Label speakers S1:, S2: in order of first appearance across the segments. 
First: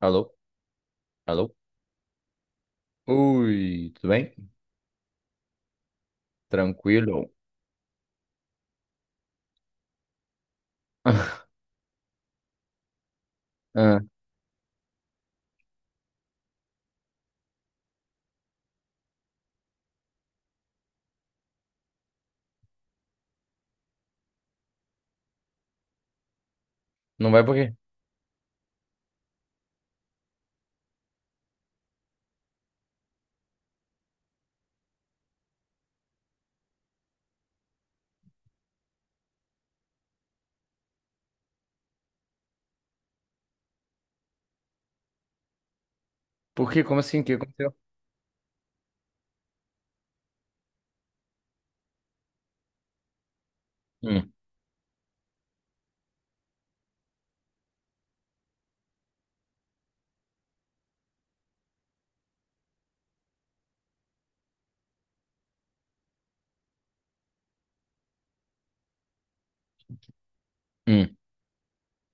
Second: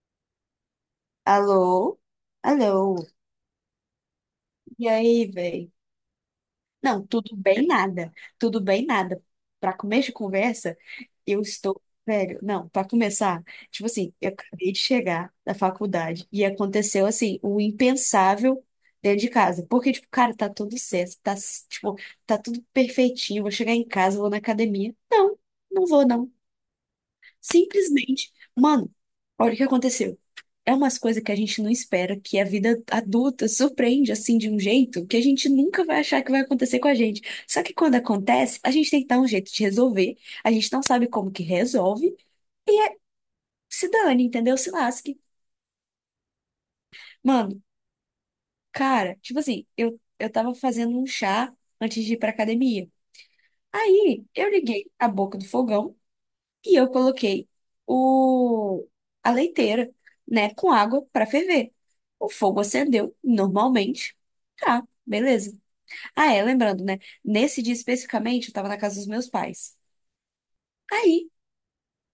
S1: Alô? Alô?
S2: Alô? Alô?
S1: Ui, tudo bem?
S2: E aí, velho? Não,
S1: Tranquilo?
S2: tudo bem nada. Tudo bem nada. Pra começo de conversa, eu estou, velho, não, pra começar, tipo
S1: Ah,
S2: assim, eu acabei de chegar da faculdade e aconteceu assim, o impensável dentro de casa. Porque tipo, cara, tá tudo certo, tá tipo, tá tudo perfeitinho, vou chegar em casa, vou na academia. Não, não vou não.
S1: não vai por quê?
S2: Simplesmente, mano, olha o que aconteceu. É umas coisas que a gente não espera, que a vida adulta surpreende assim de um jeito que a gente nunca vai achar que vai acontecer com a gente. Só que quando acontece, a gente tem que dar um jeito de resolver, a gente não sabe como que resolve, se dane, entendeu? Se lasque.
S1: Por quê? Como assim? O que
S2: Mano,
S1: aconteceu?
S2: cara, tipo assim, eu tava fazendo um chá antes de ir pra academia. Aí
S1: Hum,
S2: eu liguei a boca do fogão e eu coloquei o, a leiteira, né, com água pra ferver. O fogo acendeu normalmente. Tá, beleza. Ah, é, lembrando, né? Nesse dia especificamente, eu tava na casa dos meus pais.
S1: hum,
S2: Aí,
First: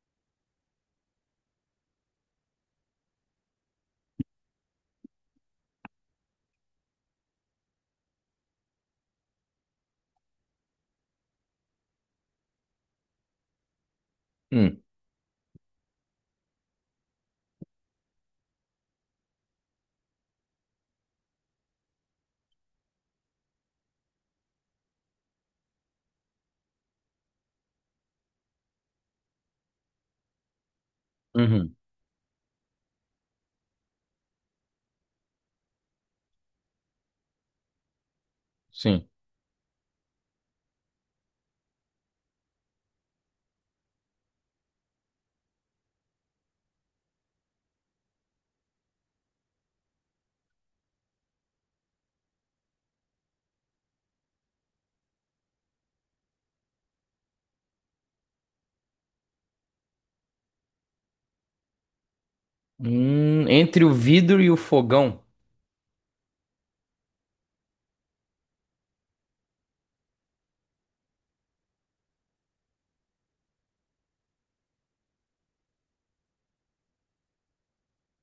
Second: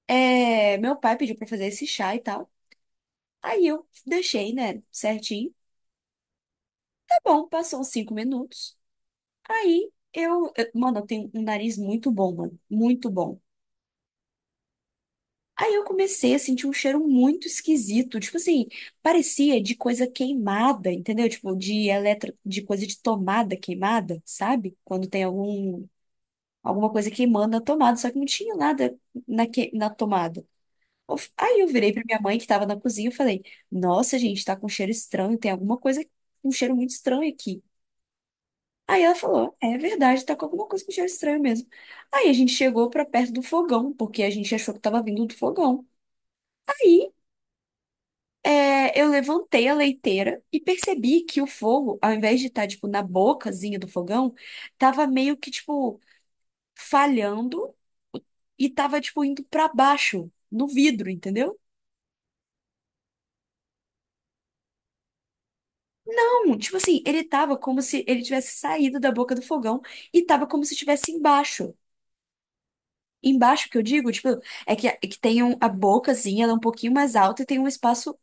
S2: é, meu pai pediu pra fazer esse chá e tal. Aí eu deixei, né, certinho. Tá bom, passou uns cinco minutos. Mano, eu tenho um nariz muito bom, mano, muito bom.
S1: hum,
S2: Aí eu comecei a sentir um cheiro muito esquisito, tipo assim, parecia de coisa queimada, entendeu? Tipo, de eletro, de coisa de tomada queimada, sabe? Quando tem algum, alguma coisa queimando na tomada, só que não tinha nada na, que, na tomada. Aí eu
S1: uhum,
S2: virei pra minha mãe que tava na cozinha e falei: Nossa, gente, tá com cheiro estranho, tem alguma coisa um cheiro muito estranho aqui. Aí
S1: sim.
S2: ela falou: É verdade, tá com alguma coisa com cheiro estranho mesmo. Aí a gente chegou pra perto do fogão, porque a gente achou que tava vindo do fogão. Aí é, eu levantei a leiteira e percebi que o fogo, ao invés de estar, tipo, na bocazinha do fogão, tava meio que, tipo, falhando e tava, tipo, indo pra baixo, no vidro, entendeu?
S1: Entre o vidro e o fogão.
S2: Tipo assim, ele tava como se ele tivesse saído da boca do fogão e tava como se estivesse embaixo. Embaixo que eu digo, tipo, é que tem um- a bocazinha, ela é um pouquinho mais alta e tem um espaço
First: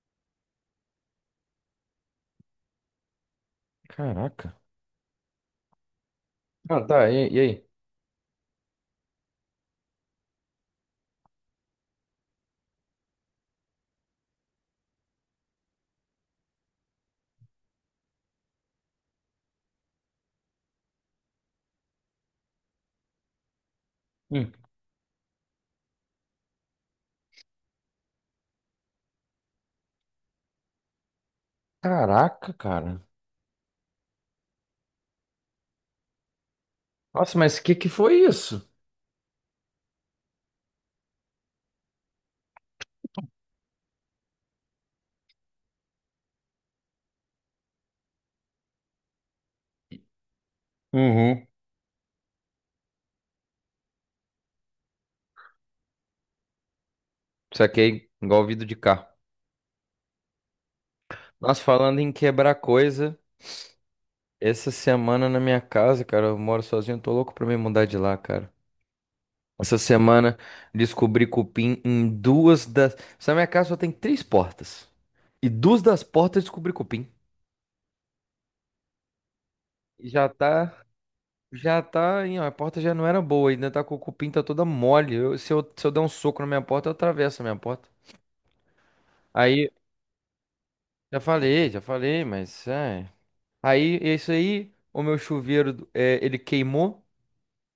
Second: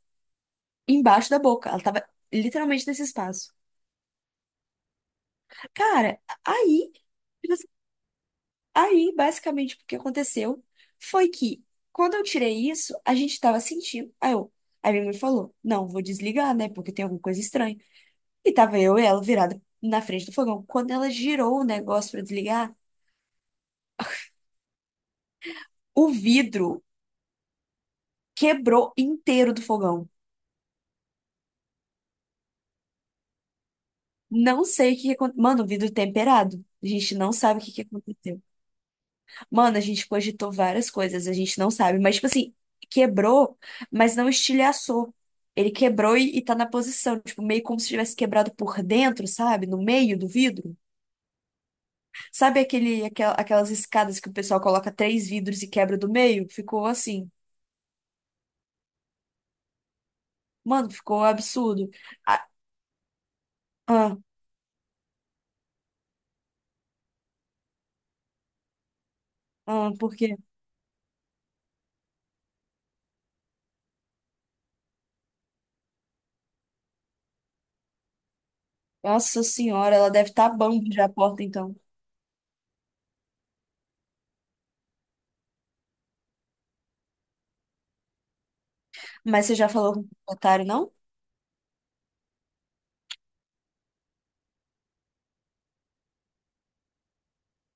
S2: embaixo da boca. Ela tava literalmente nesse espaço.
S1: Caraca.
S2: Cara,
S1: Ah,
S2: aí,
S1: tá. E
S2: tipo
S1: aí?
S2: assim, aí basicamente o que aconteceu foi que quando eu tirei isso, a gente tava sentindo. Aí eu, aí minha mãe falou: Não, vou desligar, né? Porque tem alguma coisa estranha. E tava eu e ela virada na frente do fogão. Quando ela girou o negócio pra desligar.
S1: Hum.
S2: O vidro quebrou inteiro do fogão.
S1: Caraca, cara.
S2: Não sei o que aconteceu. Mano, o vidro é temperado. A gente não
S1: Nossa, mas
S2: sabe
S1: o
S2: o que
S1: que
S2: que
S1: que foi
S2: aconteceu.
S1: isso?
S2: Mano, a gente cogitou várias coisas, a gente não sabe. Mas, tipo assim, quebrou, mas não estilhaçou. Ele quebrou e tá na posição, tipo, meio como se tivesse quebrado por dentro, sabe? No meio do vidro.
S1: Uhum.
S2: Sabe aquelas escadas que o pessoal coloca três vidros e quebra do meio? Ficou assim.
S1: Saquei, igual vidro de carro.
S2: Mano, ficou um
S1: Nós
S2: absurdo.
S1: falando em
S2: Ah,
S1: quebrar coisa,
S2: ah,
S1: essa semana na minha casa, cara, eu moro sozinho, tô louco pra me mudar de lá, cara. Essa
S2: por quê?
S1: semana descobri cupim em duas das. Essa minha casa só tem três portas. E duas das portas descobri cupim.
S2: Nossa senhora,
S1: E
S2: ela
S1: já
S2: deve estar tá
S1: tá.
S2: bambi já a porta, então.
S1: Já tá, hein, ó, a porta já não era boa, ainda tá com o cupim, tá toda mole. Se eu der um soco na minha porta, eu atravesso a minha porta.
S2: Mas você já
S1: Aí,
S2: falou com o proprietário, não?
S1: já falei, mas. É. Aí, é isso aí, o meu chuveiro, é, ele queimou.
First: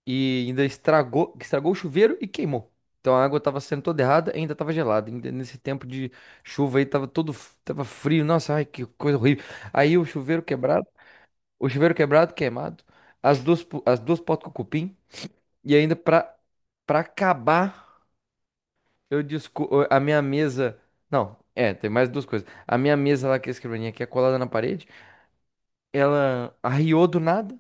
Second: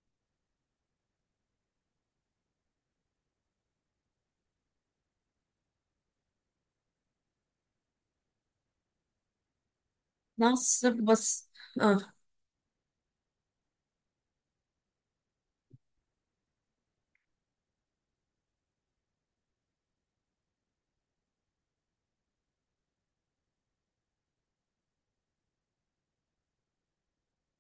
S1: E ainda estragou, o chuveiro e queimou. Então a água estava sendo toda errada, e ainda estava gelada. Ainda nesse tempo de chuva aí estava tava frio. Nossa, ai que coisa horrível. Aí o chuveiro quebrado,
S2: Nossa, você. Ah.
S1: queimado, as duas potes com cupim e ainda pra para acabar, eu desco a minha mesa, não, é, tem mais duas coisas. A minha mesa lá que é a escrivaninha que é colada na parede, ela arriou do nada.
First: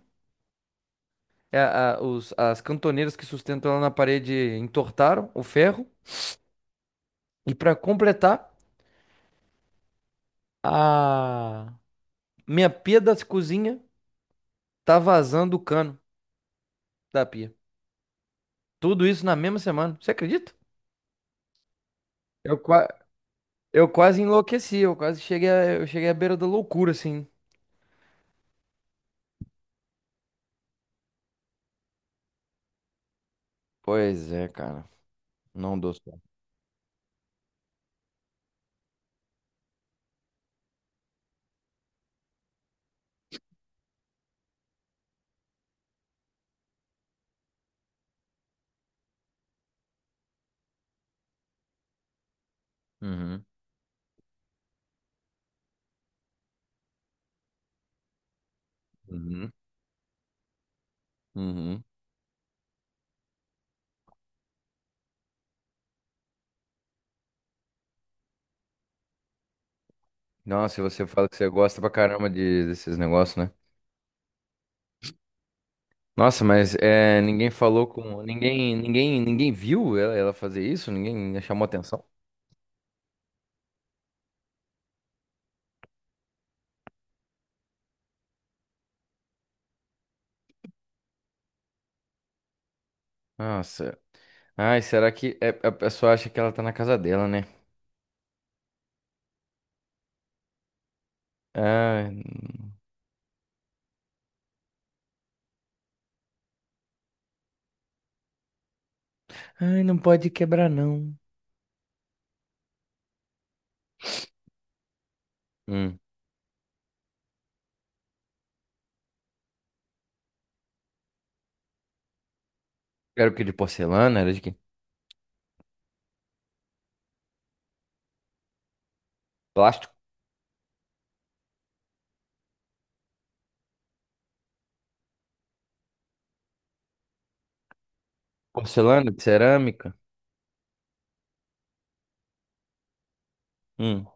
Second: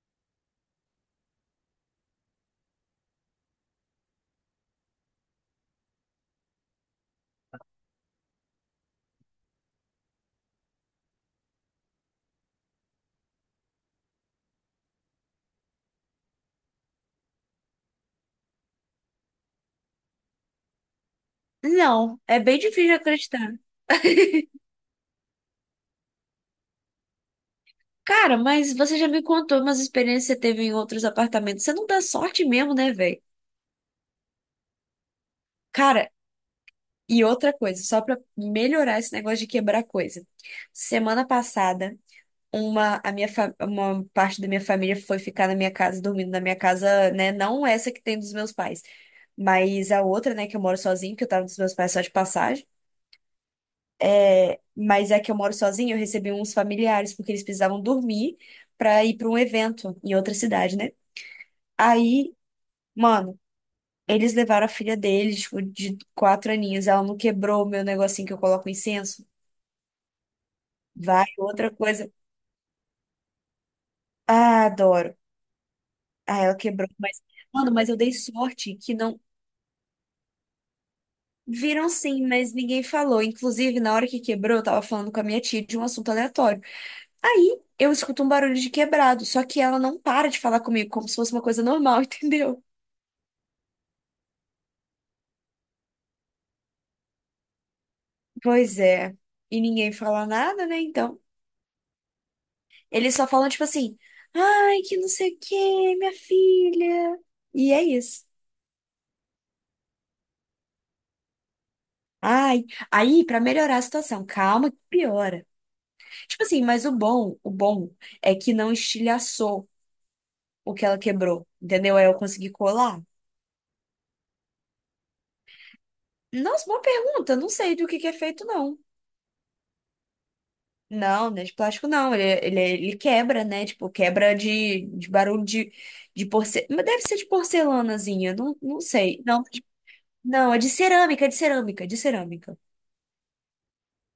S1: É, as cantoneiras que sustentam ela na parede entortaram o ferro. E para completar, a minha pia da cozinha tá vazando o cano da pia. Tudo isso na mesma semana. Você acredita?
S2: Não, é
S1: Eu,
S2: bem difícil
S1: qua-
S2: de acreditar.
S1: eu quase enlouqueci, eu quase cheguei a... eu cheguei à beira da loucura, assim.
S2: Cara, mas você já me contou umas experiências que você teve em outros apartamentos. Você não dá sorte mesmo, né, velho?
S1: Pois é, cara. Não dou
S2: Cara,
S1: certo.
S2: e outra coisa, só pra melhorar esse negócio de quebrar coisa. Semana passada, uma parte da minha família foi ficar na minha casa, dormindo na minha casa, né? Não essa que tem dos meus pais. Mas a outra, né, que eu moro sozinho, que eu tava dos meus pais só de passagem,
S1: Uhum.
S2: mas a que eu moro sozinho, eu recebi uns familiares, porque eles precisavam dormir pra ir pra um
S1: Uhum.
S2: evento em outra cidade, né?
S1: Uhum.
S2: Aí, mano, eles levaram a filha deles, tipo, de quatro aninhos, ela não quebrou o meu negocinho que eu coloco incenso.
S1: Nossa, e você
S2: Vai,
S1: fala que você
S2: outra
S1: gosta pra
S2: coisa.
S1: caramba desses negócios, né?
S2: Ah, adoro. Ah,
S1: Nossa,
S2: ela
S1: mas
S2: quebrou,
S1: é,
S2: mas,
S1: ninguém
S2: mano,
S1: falou
S2: mas eu dei
S1: com.
S2: sorte que não.
S1: Ninguém viu ela fazer isso? Ninguém chamou
S2: Viram
S1: atenção?
S2: sim, mas ninguém falou. Inclusive, na hora que quebrou, eu tava falando com a minha tia de um assunto aleatório. Aí eu escuto um barulho de quebrado, só que ela não para de falar comigo, como se fosse uma coisa normal, entendeu?
S1: Nossa, ai, será que é- a pessoa acha que ela tá na casa dela, né?
S2: Pois é. E ninguém fala nada, né? Então,
S1: Ai.
S2: eles só falam tipo assim: ai, que não sei o quê, minha filha. E é isso.
S1: Ai, não pode quebrar, não.
S2: Ai, aí, pra melhorar a situação, calma que piora.
S1: Hum.
S2: Tipo assim, mas o bom é que não estilhaçou o que ela quebrou, entendeu? Aí eu consegui colar.
S1: Era o que de porcelana? Era de quê?
S2: Nossa, boa pergunta, não sei do que é feito, não.
S1: Plástico?
S2: Não, não é de plástico não, ele quebra, né? Tipo, quebra de barulho de porcelana. Mas deve ser de porcelanazinha, não, não
S1: Porcelana? De
S2: sei. Não, de-
S1: cerâmica?
S2: não, é de cerâmica, é de cerâmica, é de cerâmica.
S1: Hum.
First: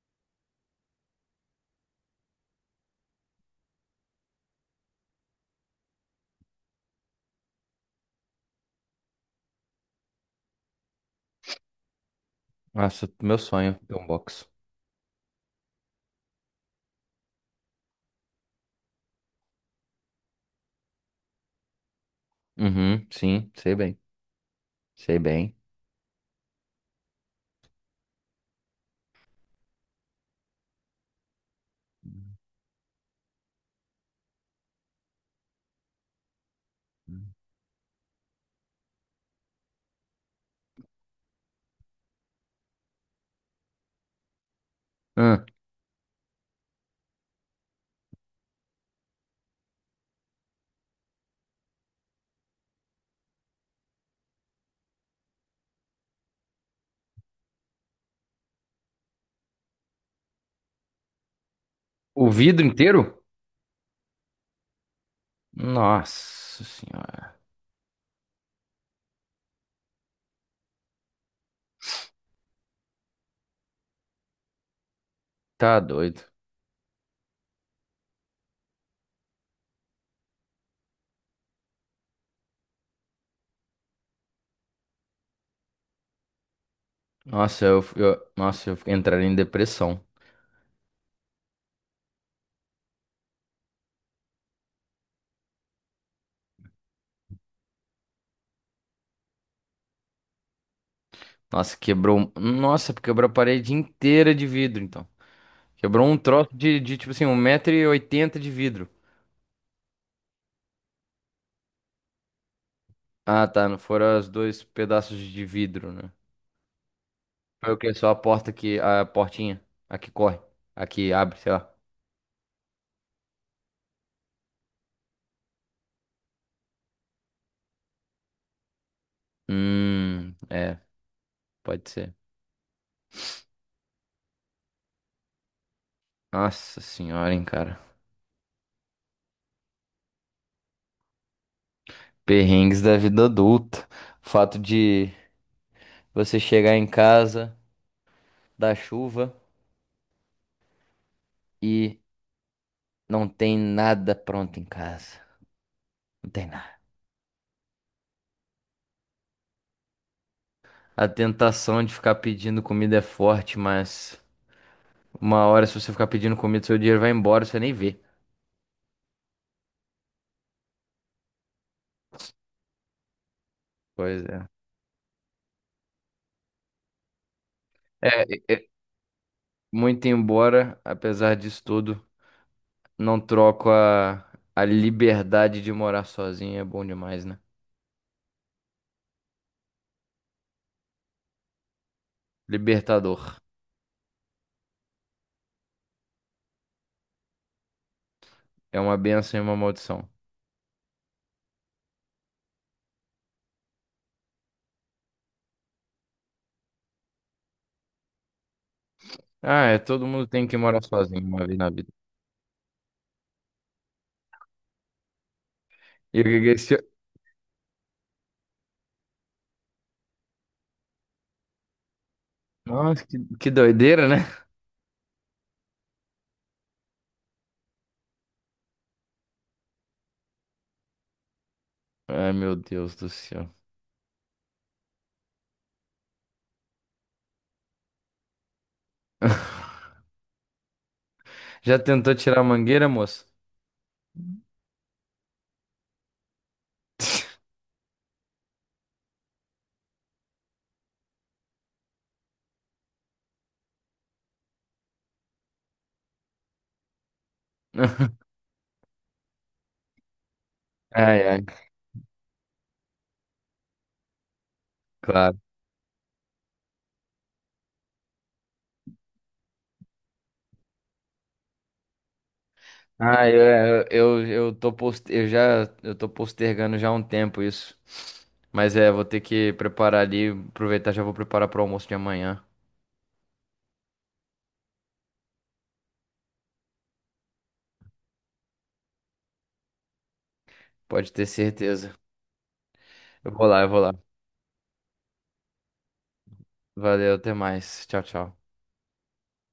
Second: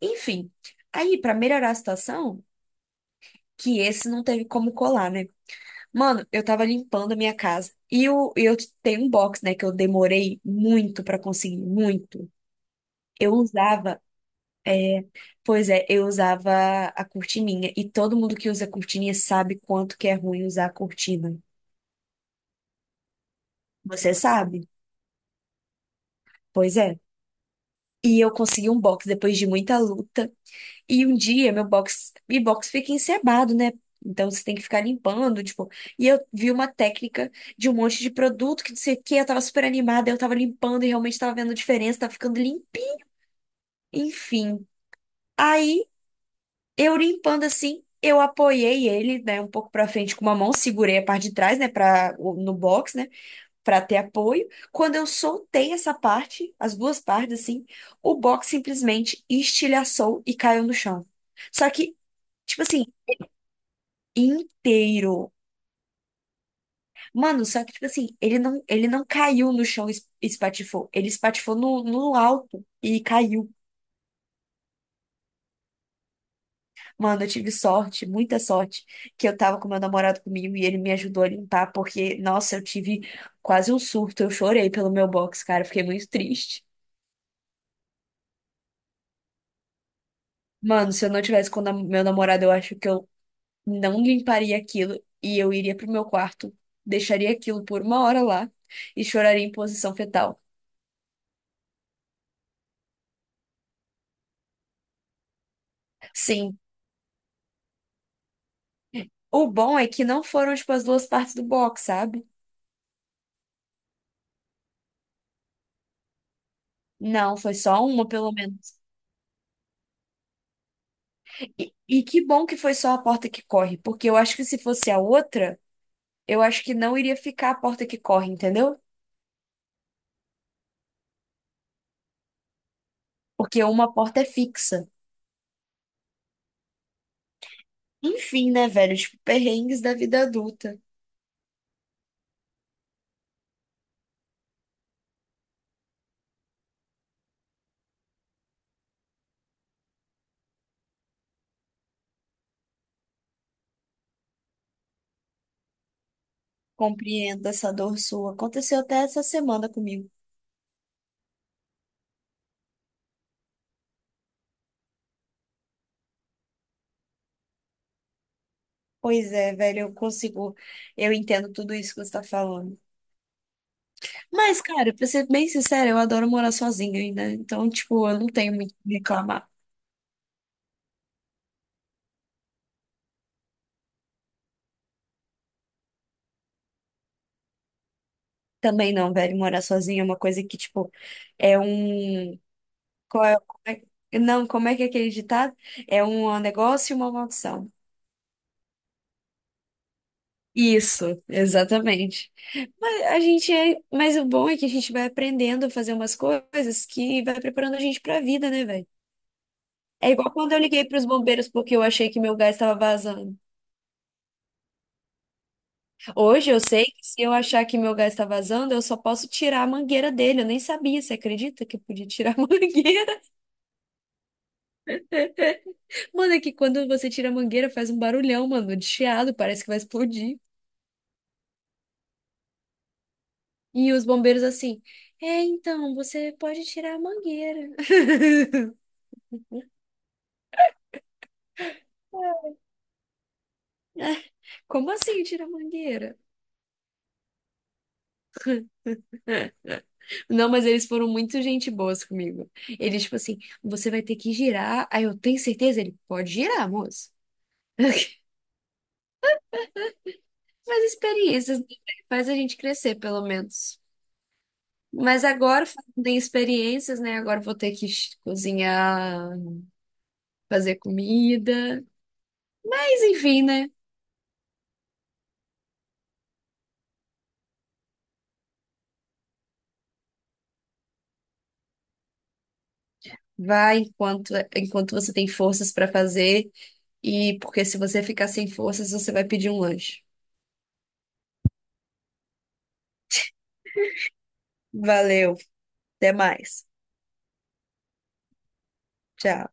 S2: Enfim, aí pra melhorar a situação, que esse não teve como colar, né? Mano, eu tava limpando a minha casa e eu tenho um box, né, que eu demorei muito pra conseguir, muito.
S1: Nossa,
S2: Eu
S1: meu sonho ter
S2: usava,
S1: um box.
S2: pois é, eu usava a cortininha e todo mundo que usa cortininha sabe quanto que é ruim usar a cortina.
S1: Uhum, sim, sei bem.
S2: Você sabe?
S1: Sei bem.
S2: Pois é. E eu consegui um box depois de muita luta. E um dia meu box,
S1: Hum.
S2: e box fica encebado, né? Então você tem que ficar limpando, tipo. E eu vi uma técnica de um monte de produto que não sei o quê, eu tava super animada, eu tava limpando e realmente tava vendo diferença, tava ficando limpinho. Enfim.
S1: Hum.
S2: Aí eu limpando assim, eu apoiei ele, né, um pouco pra frente com uma mão, segurei a parte de trás, né, para no box, né? Para ter apoio. Quando eu soltei essa parte, as duas partes assim, o box simplesmente estilhaçou e caiu no chão. Só que,
S1: O vidro
S2: tipo assim,
S1: inteiro?
S2: inteiro.
S1: Nossa senhora.
S2: Mano, só que tipo assim, ele não caiu no chão e espatifou, ele espatifou no, no alto e caiu.
S1: Tá doido.
S2: Mano, eu tive sorte, muita sorte, que eu tava com meu namorado comigo e ele me ajudou a limpar, porque, nossa, eu tive quase um surto, eu chorei pelo meu box, cara, eu fiquei muito triste.
S1: Nossa, nossa, eu entraria em depressão.
S2: Mano, se eu não tivesse com o meu namorado, eu acho que eu não limparia aquilo e eu iria pro meu quarto, deixaria aquilo por uma hora lá e choraria em posição fetal.
S1: Nossa, quebrou. Nossa, quebrou a parede inteira de vidro, então. Quebrou um troço
S2: Sim,
S1: de tipo assim, 1,80 m de vidro.
S2: o bom é que não foram, tipo, as duas partes do box, sabe?
S1: Ah, tá. Não foram os dois pedaços de vidro, né?
S2: Não, foi
S1: Foi o
S2: só
S1: quê?
S2: uma,
S1: Só a
S2: pelo
S1: porta
S2: menos.
S1: que. A portinha. A que corre. A que abre, sei
S2: E,
S1: lá.
S2: e que bom que foi só a porta que corre, porque eu acho que se fosse a outra, eu acho que não iria ficar a porta que corre, entendeu?
S1: É, pode ser.
S2: Porque uma porta é fixa.
S1: Nossa senhora, hein, cara.
S2: Enfim, né, velho? Tipo, perrengues da vida adulta.
S1: Perrengues da vida adulta. O fato de você chegar em casa da chuva e não tem nada pronto em casa. Não tem nada.
S2: Compreendo essa dor sua. Aconteceu até essa semana comigo.
S1: A tentação de ficar pedindo comida é forte, mas. Uma hora, se você ficar pedindo comida, seu dinheiro vai embora, você nem vê.
S2: Pois é, velho, eu consigo, eu entendo tudo isso que você tá falando.
S1: Pois é.
S2: Mas, cara, pra ser bem sincera, eu adoro morar sozinha ainda. Então,
S1: É,
S2: tipo, eu não tenho
S1: é, é,
S2: muito o que reclamar.
S1: muito embora, apesar disso tudo, não troco a liberdade de morar sozinho, é bom demais, né?
S2: Também não, velho, morar sozinha é uma coisa que, tipo, é um. Qual é...
S1: Libertador.
S2: Não, como é que é aquele ditado? É um negócio e uma maldição.
S1: É uma benção e uma maldição.
S2: Isso, exatamente. Mas a gente é, mas o bom é que a gente vai aprendendo a fazer umas coisas que vai preparando a gente pra vida, né, velho?
S1: Ah, é, todo
S2: É
S1: mundo
S2: igual
S1: tem
S2: quando
S1: que
S2: eu
S1: morar
S2: liguei pros
S1: sozinho uma
S2: bombeiros
S1: vez na
S2: porque eu
S1: vida.
S2: achei que meu gás estava vazando.
S1: E o que que
S2: Hoje
S1: é
S2: eu
S1: esse...
S2: sei que se eu achar que meu gás está vazando, eu só posso tirar a mangueira dele. Eu nem sabia, você acredita que eu podia tirar a
S1: Nossa,
S2: mangueira?
S1: que doideira, né?
S2: Mano, é que quando você tira a mangueira faz um barulhão, mano, de chiado, parece que vai explodir.
S1: Ai, meu Deus do céu.
S2: E os bombeiros assim, é, então, você pode tirar a mangueira.
S1: Já tentou tirar a mangueira, moço?
S2: Como assim tirar a mangueira? Não, mas eles foram muito gente boas comigo. Eles, tipo assim, você vai ter que girar. Aí eu tenho certeza, ele pode girar, moço. Mas
S1: Ai, ai,
S2: experiências né, faz a gente crescer, pelo menos. Mas
S1: claro.
S2: agora, falando em experiências, né? Agora eu vou ter que cozinhar, fazer comida. Mas enfim, né?
S1: Eu tô post... eu tô postergando já há um tempo isso. Mas é, vou ter que preparar ali, aproveitar, já vou preparar pro almoço de amanhã.
S2: Vai enquanto, enquanto você tem forças para fazer. E porque se você ficar sem forças, você vai pedir um lanche.
S1: Pode ter certeza. Eu vou lá.
S2: Valeu, até mais.
S1: Valeu, até mais. Tchau, tchau.
S2: Tchau.